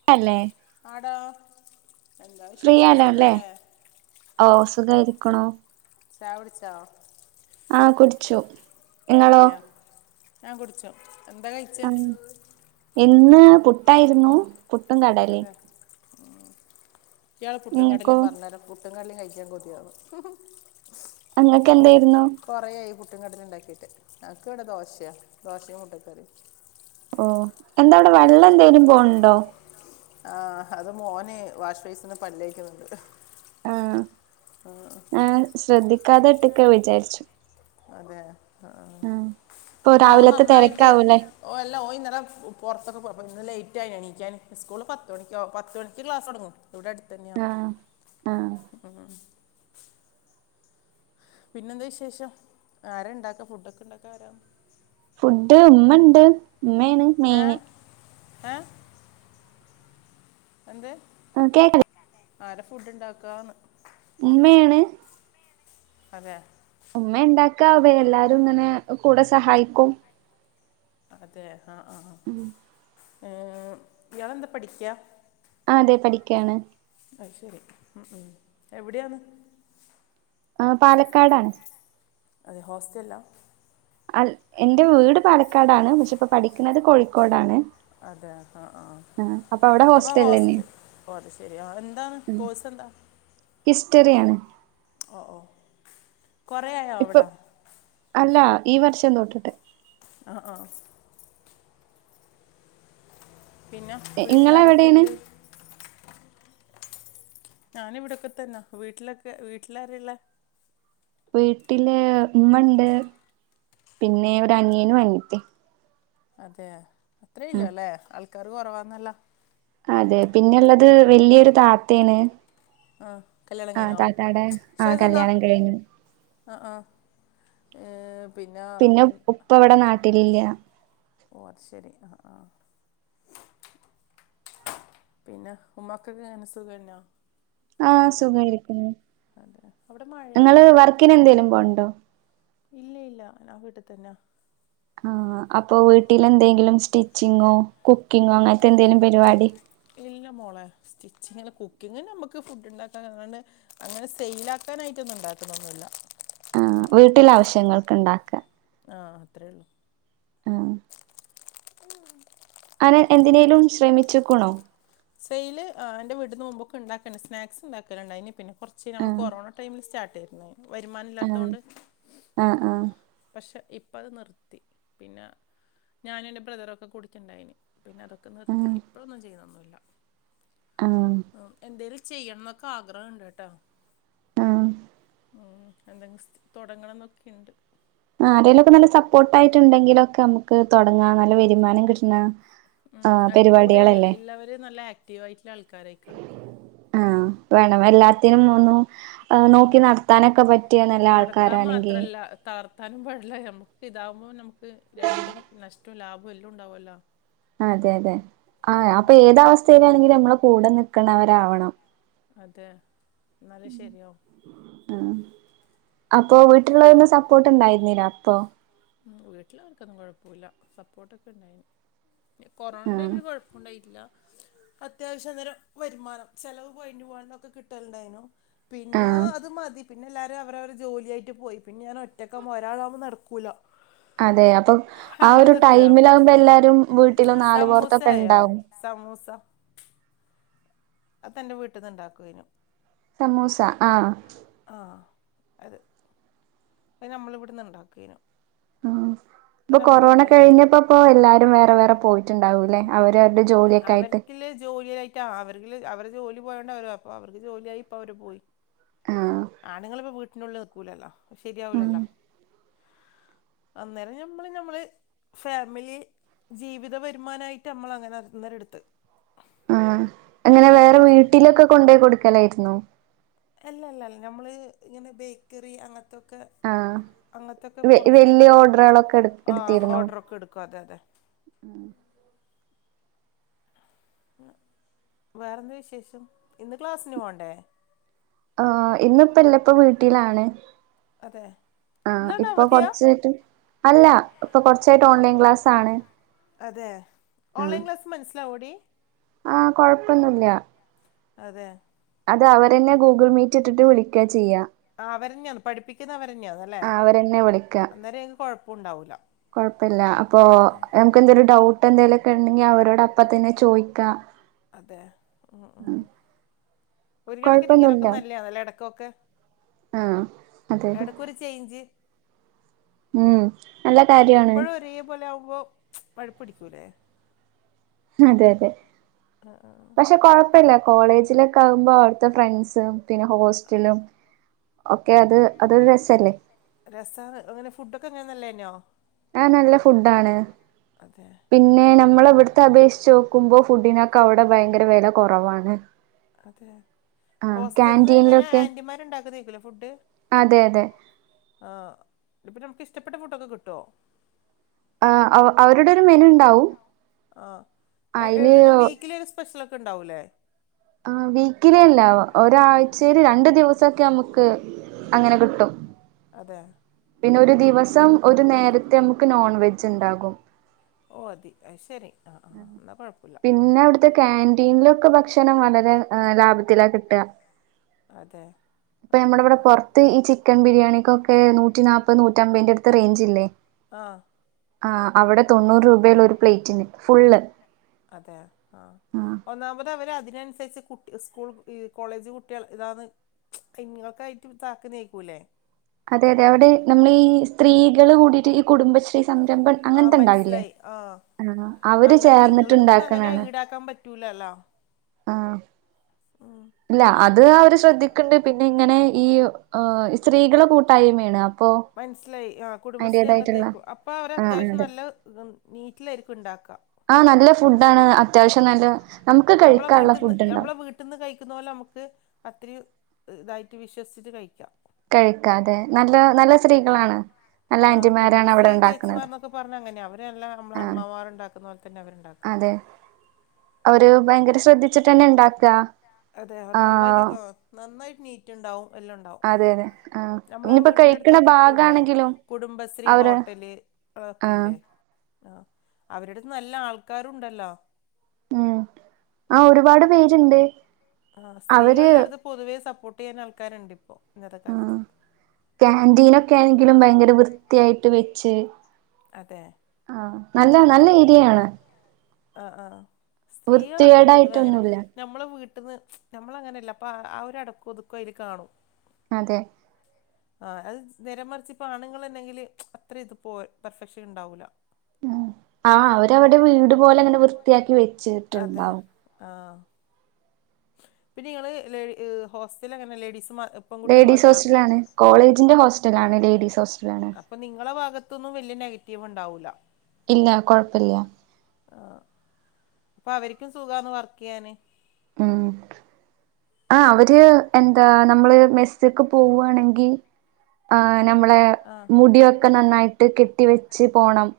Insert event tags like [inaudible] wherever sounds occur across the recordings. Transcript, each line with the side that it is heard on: right: സുഖഅല്ലേ
left: ആടാ
right: ഫ്രീയാലോ അല്ലേ ഓ സുഖായിരിക്കണോ
left: ചായ കുടിച്ച
right: ആ കുടിച്ചു നിങ്ങളോ
left: അതെയാ ഞാൻ കുടിച്ചു എന്താകഴി
right: ആ ഇന്ന് പുട്ടായിരുന്നു പുട്ടും കടലയും
left: അതെ ഇയാൾ പുട്ടും
right: നിങ്ങൾക്കോ
left: കട്ലും പറഞ്ഞരോ പുട്ടും കടലയും കഴിക്കാൻ കൊതിയാവുന്നു.
right: അങ്ങൊക്കെ എന്തായിരുന്നു
left: കുറേയായി പുട്ടും കടല ഉണ്ടാക്കിയിട്ട് ഞങ്ങൾക്ക് ഇവിടെ ദോശയാണ് ദോശയും മുട്ട കറിയും
right: ഓ എന്താ അവിടെ വെള്ളം എന്തേലും പോണുണ്ടോ
left: ആ അത് മോന് വാഷ് ഫേസിന്ന് പല്ലേക്കുന്നുണ്ട്. ഉം
right: ശ്രദ്ധിക്കാതെട്ടൊക്കെ വിചാരിച്ചു
left: അതെ ആ
right: ആഹ് ഇപ്പൊ
left: ഇല്ല ഓൻ
right: രാവിലത്തെ
left: നന്നായിട്ട്
right: തിരക്കാവൂലേ
left: ഓ എല്ല ഓൻ ഇന്നലെ പുറത്തൊക്കെ പോയി ഇന്നലെ ലേറ്റായി എണീക്കാൻ സ്കൂൾ പത്ത് മണിക്കോ പത്ത് മണിക്ക് ക്ലാസ് തുടങ്ങും. ഇവിടെ അടുത്ത തന്നെയാ
right: ആഹ് ആഹ്
left: ഉം പിന്നെ എന്താ വിശേഷം ആരാ ഉണ്ടാക്ക ഫുഡ് ഒക്കെ ഉണ്ടാക്ക ആരാ
right: ഫുഡ് ഉമ്മ ഉണ്ട് ഉമ്മയാണ്.
left: എ
right: മെയിന്
left: എ എന്ത്?
right: [unintelligible]
left: ആരാ ഫുഡ്ണ്ടാക്കാന്ന്?
right: ഉമ്മയാണ്.
left: അതെ.
right: ഉമ്മ ഇണ്ടാക്കാവേ എല്ലാരും ഇങ്ങനെ കൂടെ സഹായിക്കും.
left: അതെ ആ ആ
right: ഉം
left: ഏ ഇയാളെന്താ പഠിക്ക്യാ?
right: ആതെ പഠിക്ക്യാണ്.
left: അത് ശെരി ഉംഉം എവിടെയാണ്?
right: ആ പാലക്കാടാണ്.
left: അതെ ഹോസ്റ്റല്ലാ?
right: അ എന്റെ വീട് പാലക്കാടാണ് പക്ഷേപ്പം പഠിക്ക്ണത് കോഴിക്കോടാണ്.
left: അതെ ആ ആ അപ്പൊ ഹോസ്റ്റ ഓ അ അത് ശെരി ആ എന്താണ് കോഴ്സ് എന്താ?
right: ഹിസ്റ്ററിയാണ്.
left: ഓ ഓ കൊറെ ആയോ
right: ഇപ്പൊ
left: അവിടെ?
right: അല്ല ഈ വർഷം തൊട് ട്ട്.
left: ആഹ്ആഹ്. പിന്നെ
right: ഇങ്ങളെവിടെയാണ്
left: വീട്ട്ലാരൊക്കെണ്ട്? ഞാന് ഇവിടെൊക്കെ തന്ന വീട്ടിലൊക്കെ വീട്ടിലാരാള്ളെ?
right: വീട്ടില് ഇമ്മണ്ട് പിന്നെ ഒരനിയനും അനിയത്തിം.
left: അതെ
right: ആ
left: അത്രല്ലല്ലേ ആൾക്കാര് കൊറവാന്നല്ലോ?
right: അതെ പിന്നെള്ളത് വെല്ല്യൊരു താത്തേണ്.
left: ആ കല്യാണം
right: ആ
left: കഴിഞ്ഞോ
right: താത്താടെ ആ കല്യാണം കഴിഞ്ഞു.
left: ആഹ് ആഹാ എം.
right: പിന്നെ ഉ ഉപ്പവടെ നാട്ടിലില്ല്യാ.
left: ഓ അത് ശെരി ആഹ് ആഹ്. പിന്നെ ഉമ്മക്കൊക്കെങ്ങനെ സുഖന്നോ?
right: ആഹ് സുഖായിരിക്കുന്നു
left: അതെ അവിടെ മഴയുണ്ടോ
right: നിങ്ങള് വർക്കിനെന്തേലും പോവ്ണ്ടോ?
left: ഇല്ല്യല്ല്യ ഞൻ വീട്ടിതന്ന.
right: ആ അപ്പൊ വീട്ടിലെന്തേങ്കിലും സ്റ്റിച്ചിങ്ങോ കുക്കിങ്ങോ അങ്ങൻത്തെന്തെങ്കിലും പരിപാടി
left: ഇല്ല മോളെ സ്റ്റിച്ചിങ്ങല്ല കുക്കിംങ്ങന്നെ നമ്മക്ക് ഫുഡ് ണ്ടാക്കാനാണ്. അങ്ങനെ സെയ്ലാക്കാനായിട്ടൊ ന്നും ഇണ്ടാക്കലൊന്നുല്ല.
right: ആ വീട്ടിലാവശ്യങ്ങൾക്ക് ഇണ്ടാക്കാ.
left: ആഹ് അത്രള്ളൂ.
right: മ്. അനൻ എന്തിനേലും ശ്രമിച്ച് ക്ക്ണോ?
left: സെയ്ല് ആ എന്റെ വീടിന്ന് മുമ്പൊക്ക ഇണ്ടാക്കണ്ട് സ്നാക്സ് ഇണ്ടാക്കല്ണ്ടായ്നീ പിന്നെ കൊർച്ച്
right: ആ
left: നമ്മള് കൊറോണ ടൈമിൽ സ്റ്റാർട്ടെയ്ര്ന്ന വരുമാനം ഇല്ലാത്തോണ്ട്
right: ആഹ് ആഹ്.
left: പക്ഷെ ഇപ്പ അത് നിർത്തി പിന്നെ ഞാനും എന്റെ ബ്രദറൊക്കെ കുടിക്കിണ്ടായിനി പിന്നെ അതൊ
right: ആ
left: നിർത്തി ഇപ്പോളൊന്നും ചെയ്യുന്നൊന്നുല്ല
right: ആ
left: മ് എന്തേലെ ചെയ്യണന്നൊക്കെ ആഗ്രഹണ്ട്ട്ടോ.
right: ആഹ്.
left: ആ എന്തെസ്റ്റ് തൊടങ്ങണം ന്നൊക്കെണ്ട്.
right: ആ ആരെേലൊക്കെ നല്ല സപ്പോട്ടായിട്ണ്ടെങ്കിലൊക്കെ അമ്ക്ക് തൊടങ്ങാം നല്ല വരുമാനം കിട്ടണ
left: മ് ആ കൂടെ ഇള്ള ഇള്ളവര് നല്ല ആക്റ്റീവായിട്ട്ള്ള ആൾക്കാരായിരിക്കണം.
right: ആ വേണം എല്ലാത്തിനും ഒന്ന് നോക്കി നടത്താനൊക്കെ പറ്റിയ നല്ല ആൾക്കാരാണെങ്കി
left: തകർത്താനും പാടില്ല നമക്ക് ഇതാവുമ്പോ നമുക്ക് രണ്ടും നഷ്ടവും ലാഭവും എല്ലാം ഉണ്ടാവുമല്ലോ
right: അതെ അതെ ആ അപ്പൊ ഏത് അവസ്ഥയിലാണെങ്കിലും നമ്മൾ കൂടെ നിൽക്കണവരാവണം
left: അതെ എന്നാലും ശരിയാവും
right: ആഹ് അപ്പൊ വീട്ടിലുള്ളവൊന്ന സപ്പോർട്ട് ഉണ്ടായിരുന്നില്ല അപ്പൊ
left: ആഹ് വീട്ടിലവർക്കൊന്നും കുഴപ്പമില്ല സപ്പോർട്ടൊക്കെ ഉണ്ടായിന് കൊറോണ
right: ഉം
left: ടൈമില് കുഴപ്പം ഉണ്ടായിട്ടില്ല അത്യാവശ്യ നേരം വരുമാനം ചെലവ് പോയി പോകന്നൊക്കെ കിട്ടലുണ്ടായിനു പിന്നെ
right: ആഹ്
left: അത് മതി പിന്നെ എല്ലാവരും അവരവർ ജോലിയായിട്ടു പോയി പിന്നെ ഞാൻ ഒറ്റക്കാകുമ്പോൾ ഒരാളാകുമ്പോൾ നടക്കൂല്ല
right: അതെ അപ്പൊ ആ ഒരു
left: നിർത്തിയതാ
right: ടൈമിലാകുമ്പോ എല്ലാരും വീട്ടിലും
left: സമൂസ
right: നാലുപോറത്തൊക്കെ
left: ആയോ
right: ഉണ്ടാവും
left: സമൂസ അതന്റെ വീട്ടിൽന്ന് ഉണ്ടാക്കെനു
right: സമൂസ ആഹ്
left: ആഹ് അതെ അത് നമ്മളിവിടുന്ന് ഉണ്ടാക്കെനു
right: ആഹ് ഇപ്പൊ കൊറോണ കഴിഞ്ഞപ്പപ്പോ എല്ലാരും വേറെ വേറെ പോയിട്ടുണ്ടാവൂല്ലേ അവര
left: അവർക്കില്ല ജോലി ആയി ട്ടാ അവരിക്ക്ള്ള അവരെ ജോലി പോയോണ്ട അവര അപ്പൊ അവർക്ക് ജോലിയായി ഇപ്പ അവര് പോയി
right: ആഹ്
left: ആണുങ്ങളിപ്പ വീട്ടിനുള്ളിൽ നിക്കൂലല്ലോ
right: ഉം
left: ശരിയാവൂലല്ലോ അന്നേരം ഞമ്മള് ഞമ്മള് ഫാമിലി ജീവിത വരുമാനായിട്ട് നമ്മൾ അങ്ങനെ അന്നേരം എടുത്ത്
right: ആഹ് അങ്ങനെ
left: അന്നേരം
right: വേറെ
left: നമുക്ക്
right: വീട്ടിലൊക്കെ കൊണ്ടോയി കൊടുക്കലായിരുന്നോ
left: അല്ല അല്ല അല്ല ഞമ്മള് ഇങ്ങനെ ബേക്കറി അങ്ങനത്തെ ത്തോക്കെ
right: ആഹ്
left: അങ്ങനത്തൊക്കെ
right: വെ
left: പുറത്ത്ന്നില്ല
right: വല്യ ഓർഡറുകളൊക്കെ എടു
left: ആഹ് ഓർഡറൊക്കെ എടുക്കും അതെ അതെ
right: ഉം
left: വേ വേറെ എന്ത വിശേഷം ഇന്ന് ക്ലാസിന് പോകണ്ടേ
right: ആഹ് ഇന്നിപ്പല്ല ഇപ്പ വീട്ടിലാണ്
left: അതെ
right: ആഹ്
left: ഇന്നവിടെ
right: ഇപ്പൊ
left: അവധിയാ
right: കൊറച്ചായിട്ട് അല്ല ഇപ്പൊ കൊറച്ചായിട്ട് ഓൺലൈൻ ക്ലാസ്സ് ആണ്
left: അതെ ഓൺലൈൻ ക്ലാസ്സ് മനസ്സിലാവോടി
right: ആഹ് കൊഴപ്പൊന്നുല്ല
left: അതെ
right: അത് അവരെന്നെ ഗൂഗിൾ മീറ്റ് ഇട്ടിട്ട് വിളിക്ക ചെയ്യാ
left: ആ ഹ് അവര് തന്നെയാന്ന് പഠിപ്പിക്കുന്ന അവരെന്നെയാണ് അല്ലേ
right: ആ അവരെന്നെ
left: അന്നേരം അയ്നു കൊഴപ്പണ്ടാവൂല
right: കുഴപ്പല്ല അപ്പൊ നമുക്ക് എന്തങ്കിലും ഡൗട്ട് എന്തെലുക്കെ ഉണ്ടെങ്കിൽ അവരോട് അപ്പ തന്നെ ചോയ്ക്കാം
left: അതെ ഉം ഉം ഒരു കണക്കിന് ഇങ്ങനെയൊക്കെ
right: കൊഴപ്പൊന്നുല്ല
left: നല്ലേ ആണ് ഇടക്കൊക്കെ
right: ആ അതെ അതെ
left: എടക്കൊരു ചെയിഞ്ച്
right: ഉം നല്ല കാര്യാണ്
left: എപ്പഴും ഒരേ പോലെ ആവുമ്പോ വെറുപ്പ്ടിക്കൂല്ലേ
right: അതെ അതെ
left: ആഹ് ആഹ്
right: പക്ഷെ കുഴപ്പല്ല കോളേജിലൊക്കെ ആകുമ്പോ അവിടുത്തെ ഫ്രണ്ട്സും പിന്നെ ഹോസ്റ്റലും ഒക്കെ അത് അതൊരു രസല്ലേ
left: രസാണ് ങ്ങനെ ഫുഡൊക്കെ എങ്ങനെ നല്ലതന്നെയോ
right: ആഹ് നല്ല ഫുഡ് ആണ്
left: അതെ
right: പിന്നെ നമ്മളെ വ്ടത്തെ അപേക്ഷിച്ചോക്കുമ്പോ ഫുഡിനൊക്കെ അവ്ടെ ഭയങ്കര വെല കൊറവാണ്
left: അതെ ഹോസ്റ്റൽന്ന് ങ്ങനെ
right: ക്യാന്റീനിലൊക്കെ
left: ആന്റിമാരുണ്ടാക്കുന്നതയ്ക്കുലെ ഫുഡ് അതെ ആ ഇപ്പ നമുക്ക് ഇഷ്ട്ടപ്പെട്ട ഫുഡൊക്കെ കിട്ടോ
right: ആ അവ് അവരുടെ ഒരു മെനുണ്ടാവും
left: ആ എ എങ്ങനെ വീക്കിലി ഒരു സ്പെഷ്യലൊക്കെ ണ്ടാവൂല്ലേ
right: ആ വീക്കിലില്ല ഒരാഴ്ചയിൽ രണ്ടു ദിവസൊക്കെ നമുക്ക് അങ്ങനെ കിട്ടും
left: അതെ
right: പിന്നെ ഒരു ദിവസം ഒരു നേരത്തെ നമുക്ക് നോൺ വെജ് ണ്ടാകും
left: ഓതി അത് ശരി ആ ആ ന്നാ കൊഴ്പ്
right: പിന്നെ അവ്ട്ത്തെ കാന്റീൻലൊക്കെ ഭക്ഷണം വളരെ ലാഭത്തിലാ കിട്ട [inaudible]
left: അതെ ആ ആ
right: ത് ഈ ചിക്കൻ ബിരിയാണിക്കൊക്കെ നൂറ്റി നാല്പ്പത് നൂറ്റമ്പീന്റട്ത്ത് റെയ്ഞ്ച്ല്ലേ
left: ആഹ്
right: ആ അവിടെ തൊണ്ണൂറ് രൂപയെള്ളൂ ഒരു പ്ലേറ്റിന് ഫുള്ള്
left: അതെ ആ ആ
right: ആഹ്
left: ഒന്നാമത് അവര് അതിനനുസര്ച്ച് കുട്ടി സ്കൂൾ കു ഈ കോളേജ് കുട്ട്യാളെ ഇതാന്ന് ഇങ്ങൾക്കായ്റ്റ് താക്ക് നീക്കൂല്ലേ
right: അതെ അതെ അവിടെ നമ്മള് ഈ സ്ത്രീകള് കൂടിയിറ്റ് ഈ കുടുംബശ്രീ ഈ സംരംഭം
left: ആഹ്
right: അങ്ങൻത്ത് ണ്ടാവില്ലേ
left: മനസ്സിലായി ആഹ്
right: ആ അവര് ചേർന്ന്ട്ട്ണ്ടാക്ക്‌ണാണ്
left: റ്റൂലല്ലാ
right: ആഹ്
left: ഉം
right: ഇല്ല അത് അവര് ശ്രദ്ധിക്ക്‌ണ്ട് പിന്നെ ഇൻ ഇങ്ങനെ ഈ ഓ സ്ത്രീകളെ കൂട്ടായ്മയാണ് അപ്പോ
left: മനസ്സിലായി ആ കുടുംബശ്രീ അങ്ങത്തേക്കും അപ്പോ അവര്
right: ആഹ്
left: അത്യാവശ്യം
right: അതെ
left: നല്ല ത്ണ്ട് നീറ്റ് ലേര്ക്കും ണ്ടാക്ക
right: ആഹ് നല്ല
left: ആ നല്ല
right: ഫുഡാണ്
left: ഫുഡാണ്
right: അത്യാവശ്യം
left: അത്യാവ്ശ്യം നല്ല
right: നമുക്ക്
left: നമ്മ്ള
right: കഴിക്കാനുള്ള
left: വീട്ട്ന്ന്
right: ഫുഡ് ഉണ്ടാവും
left: നമ്മ്ള വീട് ട്ട്ന്ന് കഴിക്കുന്ന പോലെ നമുക്ക് അത്രയും ഹ് തായിട്ട് വിശ്വസിച്ചിട്ട് കഴിക്കാ
right: കഴിക്കാതെ നല്ല നല്ല സ്ത്രീകളാണ് നല്ല
left: ആ
right: ആന്റിമാരാണ്
left: കുടുംബശ്രീ
right: അവിടെ ഉണ്ടാക്കുന്നത്
left: ചേച്ചിമാർന്നൊക്കെ പർഞ്ഞ അങ്ങനയ അവരല്ല നമ്മ്ള്
right: ആഹ്
left: അമ്മമാര്ണ്ടാക്കുന്ന പോൽ തന്നെ അവര്ണ്ടാക്ക
right: അതെ അവര് ഭയങ്കര ശ്രദ്ധിച്ചിട്ട്ന്നെ ണ്ടാക്ക
left: അതെ അവർ നന്നായിട്ട് ആ ആ നന്നായിട്ട് നീറ്റ് ണ്ടാവും വല്ലോം ണ്ടാവും
right: അതെ അതെ ആഹ്
left: നമ്മ്ള
right: ഇനിയിപ്പോ
left: വീട്ടിന്റെ
right: കഴിക്കണ
left: അടുത്തൊക്കെ ഇപ്പ ഇല്ലേ
right: ഭാഗാണെങ്കിലും
left: കുടുംബശ്രീ
right: അവര്
left: ഹോട്ടല്
right: ആഹ്
left: അതൊക്കില്ലേ ആ ആ അവരട്ത്ത് നല്ല ആൾക്കാരുണ്ടല്ലോ
right: ആ ഒരുപാട് പേര്ണ്ട്
left: ആ സ്ത്രീകൾ എല്ലാട്ത്തും പൊതുവേ സപ്പോട്ട് ചെയ്യാൻ ആൾക്കാര്ണ്ട് ഇപ്പോ ഇന്നത്തെ കാൽത്ത്
right: ക്യാൻന്റീനൊക്കെ ആണെങ്കിലും ഭയങ്കര വൃത്തിയായിട്ട് വെച്ച്
left: അതെ
right: ആ നല്ല നല്ല ഏരിയാണ്
left: ആ ആ സ്ത്രീകൾളട്ത്ത് പൊതുവെ അങ്ങനെ
right: വൃത്തികേടായിട്ടൊന്നുല്ല
left: നമ്മളെ വീട്ട്ന്ന് നമ്മള് അങ്ങനെല്ല അപ്പ ആ ഒരു അടക്കു ഒതുക്കും അയ്ല് കാണും
right: അതെ
left: ആ അത് നേരെ മർച്ച് ഇപ്പോ ആണുങ്ങള് ണ്ടെങ്കില് അത്ര ഇത് പോര പെർഫെക്ഷൻ ഇണ്ടാവൂല്ല
right: ആ അവര് അവിടെ വീട് പോലെ അങ്ങനെ വൃത്തിയാക്കി വെച്ചിട്ടുണ്ടാവും
left: ആഹ് പിന്നെ ങ്ങൾ ലേി ഹോസ്റ്റല അങ്ങനെ ലേഡീസ് മാ പെൺകുട്ടികൾ
right: ലേഡീസ്
left: മാത്രാ
right: ഹോസ്റ്റലാണ് കോളേജിന്റെ ഹോസ്റ്റലാണ് ലേഡീസ് ഹോസ്റ്റലാണ്
left: അപ്പൊ നിങ്ങളുടെ ഭാഗത്ത്ന്നും വലിയ നെഗറ്റീവ് ഉണ്ടാവില്ല
right: ഇല്ല കുഴപ്പല്ല
left: ആഹ് അപ്പൊ അവർക്കും സുഖാന്ന് വർക്ക് ചെയ്യാന്
right: ഉം ആ അവര് എന്താ നമ്മള് മെസ് മെസ്ക്ക് പോവാണെങ്കി ആ നമ്മളെ
left: ആഹ്
right: മുടിയൊക്കെ നന്നായിട്ട് കെട്ടി വെച്ച് പോണം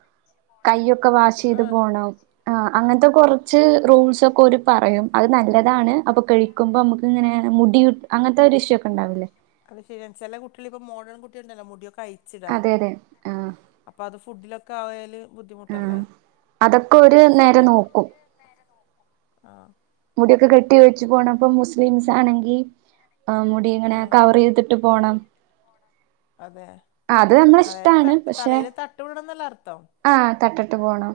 right: കൈയ്യൊക്കെ വാഷ് ചെയ്ത്
left: ആഹ്
right: പോണം ആ അങ്ങൻത്തെ കുറച്ച് റൂൾസ് ഒക്കെ ഓര് പറയും അത് നല്ലതാണ് അപ്പൊ കഴിക്കുമ്പോ നമുക്ക് ഇങ്ങനെ മുടി അങ്ങനത്തെ ഒരു ഇഷ്യു ഒക്കെ ഉണ്ടാവൂല്ലേ
left: അത് ശരി ചില കുട്ടികള് ഇപ്പം മോഡേൺ കുട്ടികൾ ഇണ്ടല്ലോ മുടി ഒക്കെ അയി
right: അതെ അതെ ആ
left: അപ്പൊ അത് ഫുഡിലൊക്കെ ആയാൽ
right: ആ
left: ബുദ്ധിമുട്ടല്ലേ
right: അതൊക്കെ ഒരു
left: അത്
right: നേരെ
left: ശരിയാണ്
right: നോക്കും
left: നേരെ നോക്കും ആഹ്
right: മുടി ഒക്കെ കെട്ടി വെച്ച് പോണം അപ്പം മുസ്‌ലിംസ് ആണെങ്കിൽ ആ ടി ഇങ്ങനെ
left: ആഹ്
right: കവറെയ്തിട്ട് പോണം
left: അതെ
right: അത് നമ്മള
left: അതായത്
right: ഇഷ്ടാണ്
left: തട്ട് തലേല് തട്ടം ഇടണന്നല്ലേ അർത്ഥം
right: ആ തട്ടട്ട് പോണം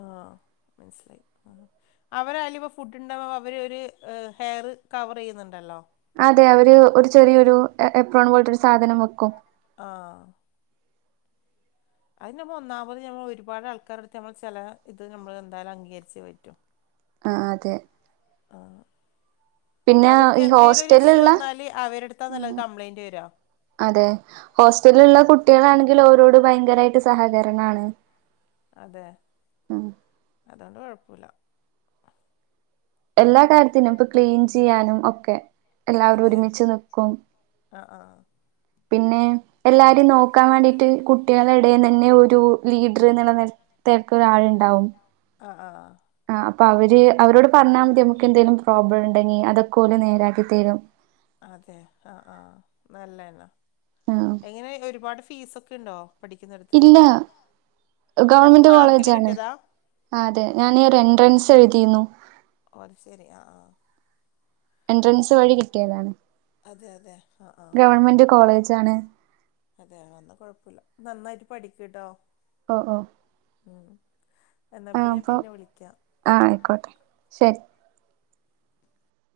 left: ആഹ് മൻസിലായി അഹ് അവരാലും ഇപ്പ ഫുഡ് ഇണ്ടാവുമ്പോ അവര് ഒരു ഏഹ് ഹെയറ് കവറെയ്യുന്നുണ്ടല്ലോ
right: അതെ അവര് ഒരു ചെറിയൊരു എപ്രോൺ പോല്ത്തൊരു സാധനം വെക്കും
left: ആഹ് അഹ് നമ്മൊന്നാമത് നമ്മള് ഒരുപാട് ആൾക്കാരടുത്ത് നമ്മള് ചെല ഇത് നമ്മള് എന്തായാലും അംഗീകരിച്ചേ പറ്റു
right: അ ആഹ് അതെ
left: ആഹ്
right: പിന്നെ
left: അവരിക്ക്
right: ഈ
left: എന്തേലൊരു ഇഷ്യൂ
right: ഹോസ്റ്റലിലുള്ള
left: വന്നാല് അവരെടുത്താന്നല്ലോ
right: ആഹ്
left: അത് കംപ്ലയിന്റ് വെരാ
right: അതെ ഹോസ്റ്റലുള്ള കുട്ടികളാണെങ്കിൽ ഓരോട് ഭയങ്കരായിട്ട് സഹകരണാണ്
left: അതെ
right: ഉം
left: അതൊണ്ട് കെഴപ്പൂലാ
right: എല്ലാ കാര്യത്തിനും ഇപ്പൊ ക്ലീൻ ചെയ്യാനും ഒക്കെ എല്ലാവരും
left: അതെ
right: ഒരുമിച്ച് നിക്കും
left: ആ ആ
right: പിന്നെ എല്ലാരെ നോക്കാൻ വേണ്ടിട്ട് കുട്ട്യേളെ എടെന്ന് തന്നെ ഒരു ലീഡ്ർ എന്നുള്ള നല ത്തേക്കൊരാളുണ്ടാവും
left: ആ ആഹ്
right: ആ അപ്പൊ അവര് അവരോട് പറഞ്ഞാമതി നമുക്ക് എന്തെങ്കിലും പ്രോബ്ളം ഇണ്ടെങ്കിൽ അതൊക്കൊല് നേരാക്കിത്തരും
left: അതെ ആഹ് ആഹ് നല്ലയെന്നാ
right: ആഹ്
left: എങ്ങനെ ഒരുപാട് ഫീസൊക്കെ ഇണ്ടോ
right: ഇല്ലാ
left: ഇയാൾക്ക്
right: ഗവൺമെന്റ്
left: മാർക്കിൽ
right: കോളേജാണ്
left: കിട്ടിയതാ
right: ആ അതെ ഞാൻ ഒരു എൻട്രൻസ് എഴുതിര്ന്നു
left: ഓഹ് അത് ശരി ആഹ് ആഹ്
right: എൻട്രൻസ് വഴി കിട്ടിയതാണ്
left: അതെ അതെ ആ ആ
right: ഗവൺമെന്റ് കോളേജാണ്
left: അതെ എന്ന കൊഴപ്പുല്ല നന്നായിട്ട് പഠിക്ക് കേട്ടോ
right: ഓ ഓ
left: ഉം എന്നാപ്പിന്നെ ഞാൻ പിന്നെ വിളിക്കാം
right: ആഹ് ആയിക്കോട്ടെ ശെരി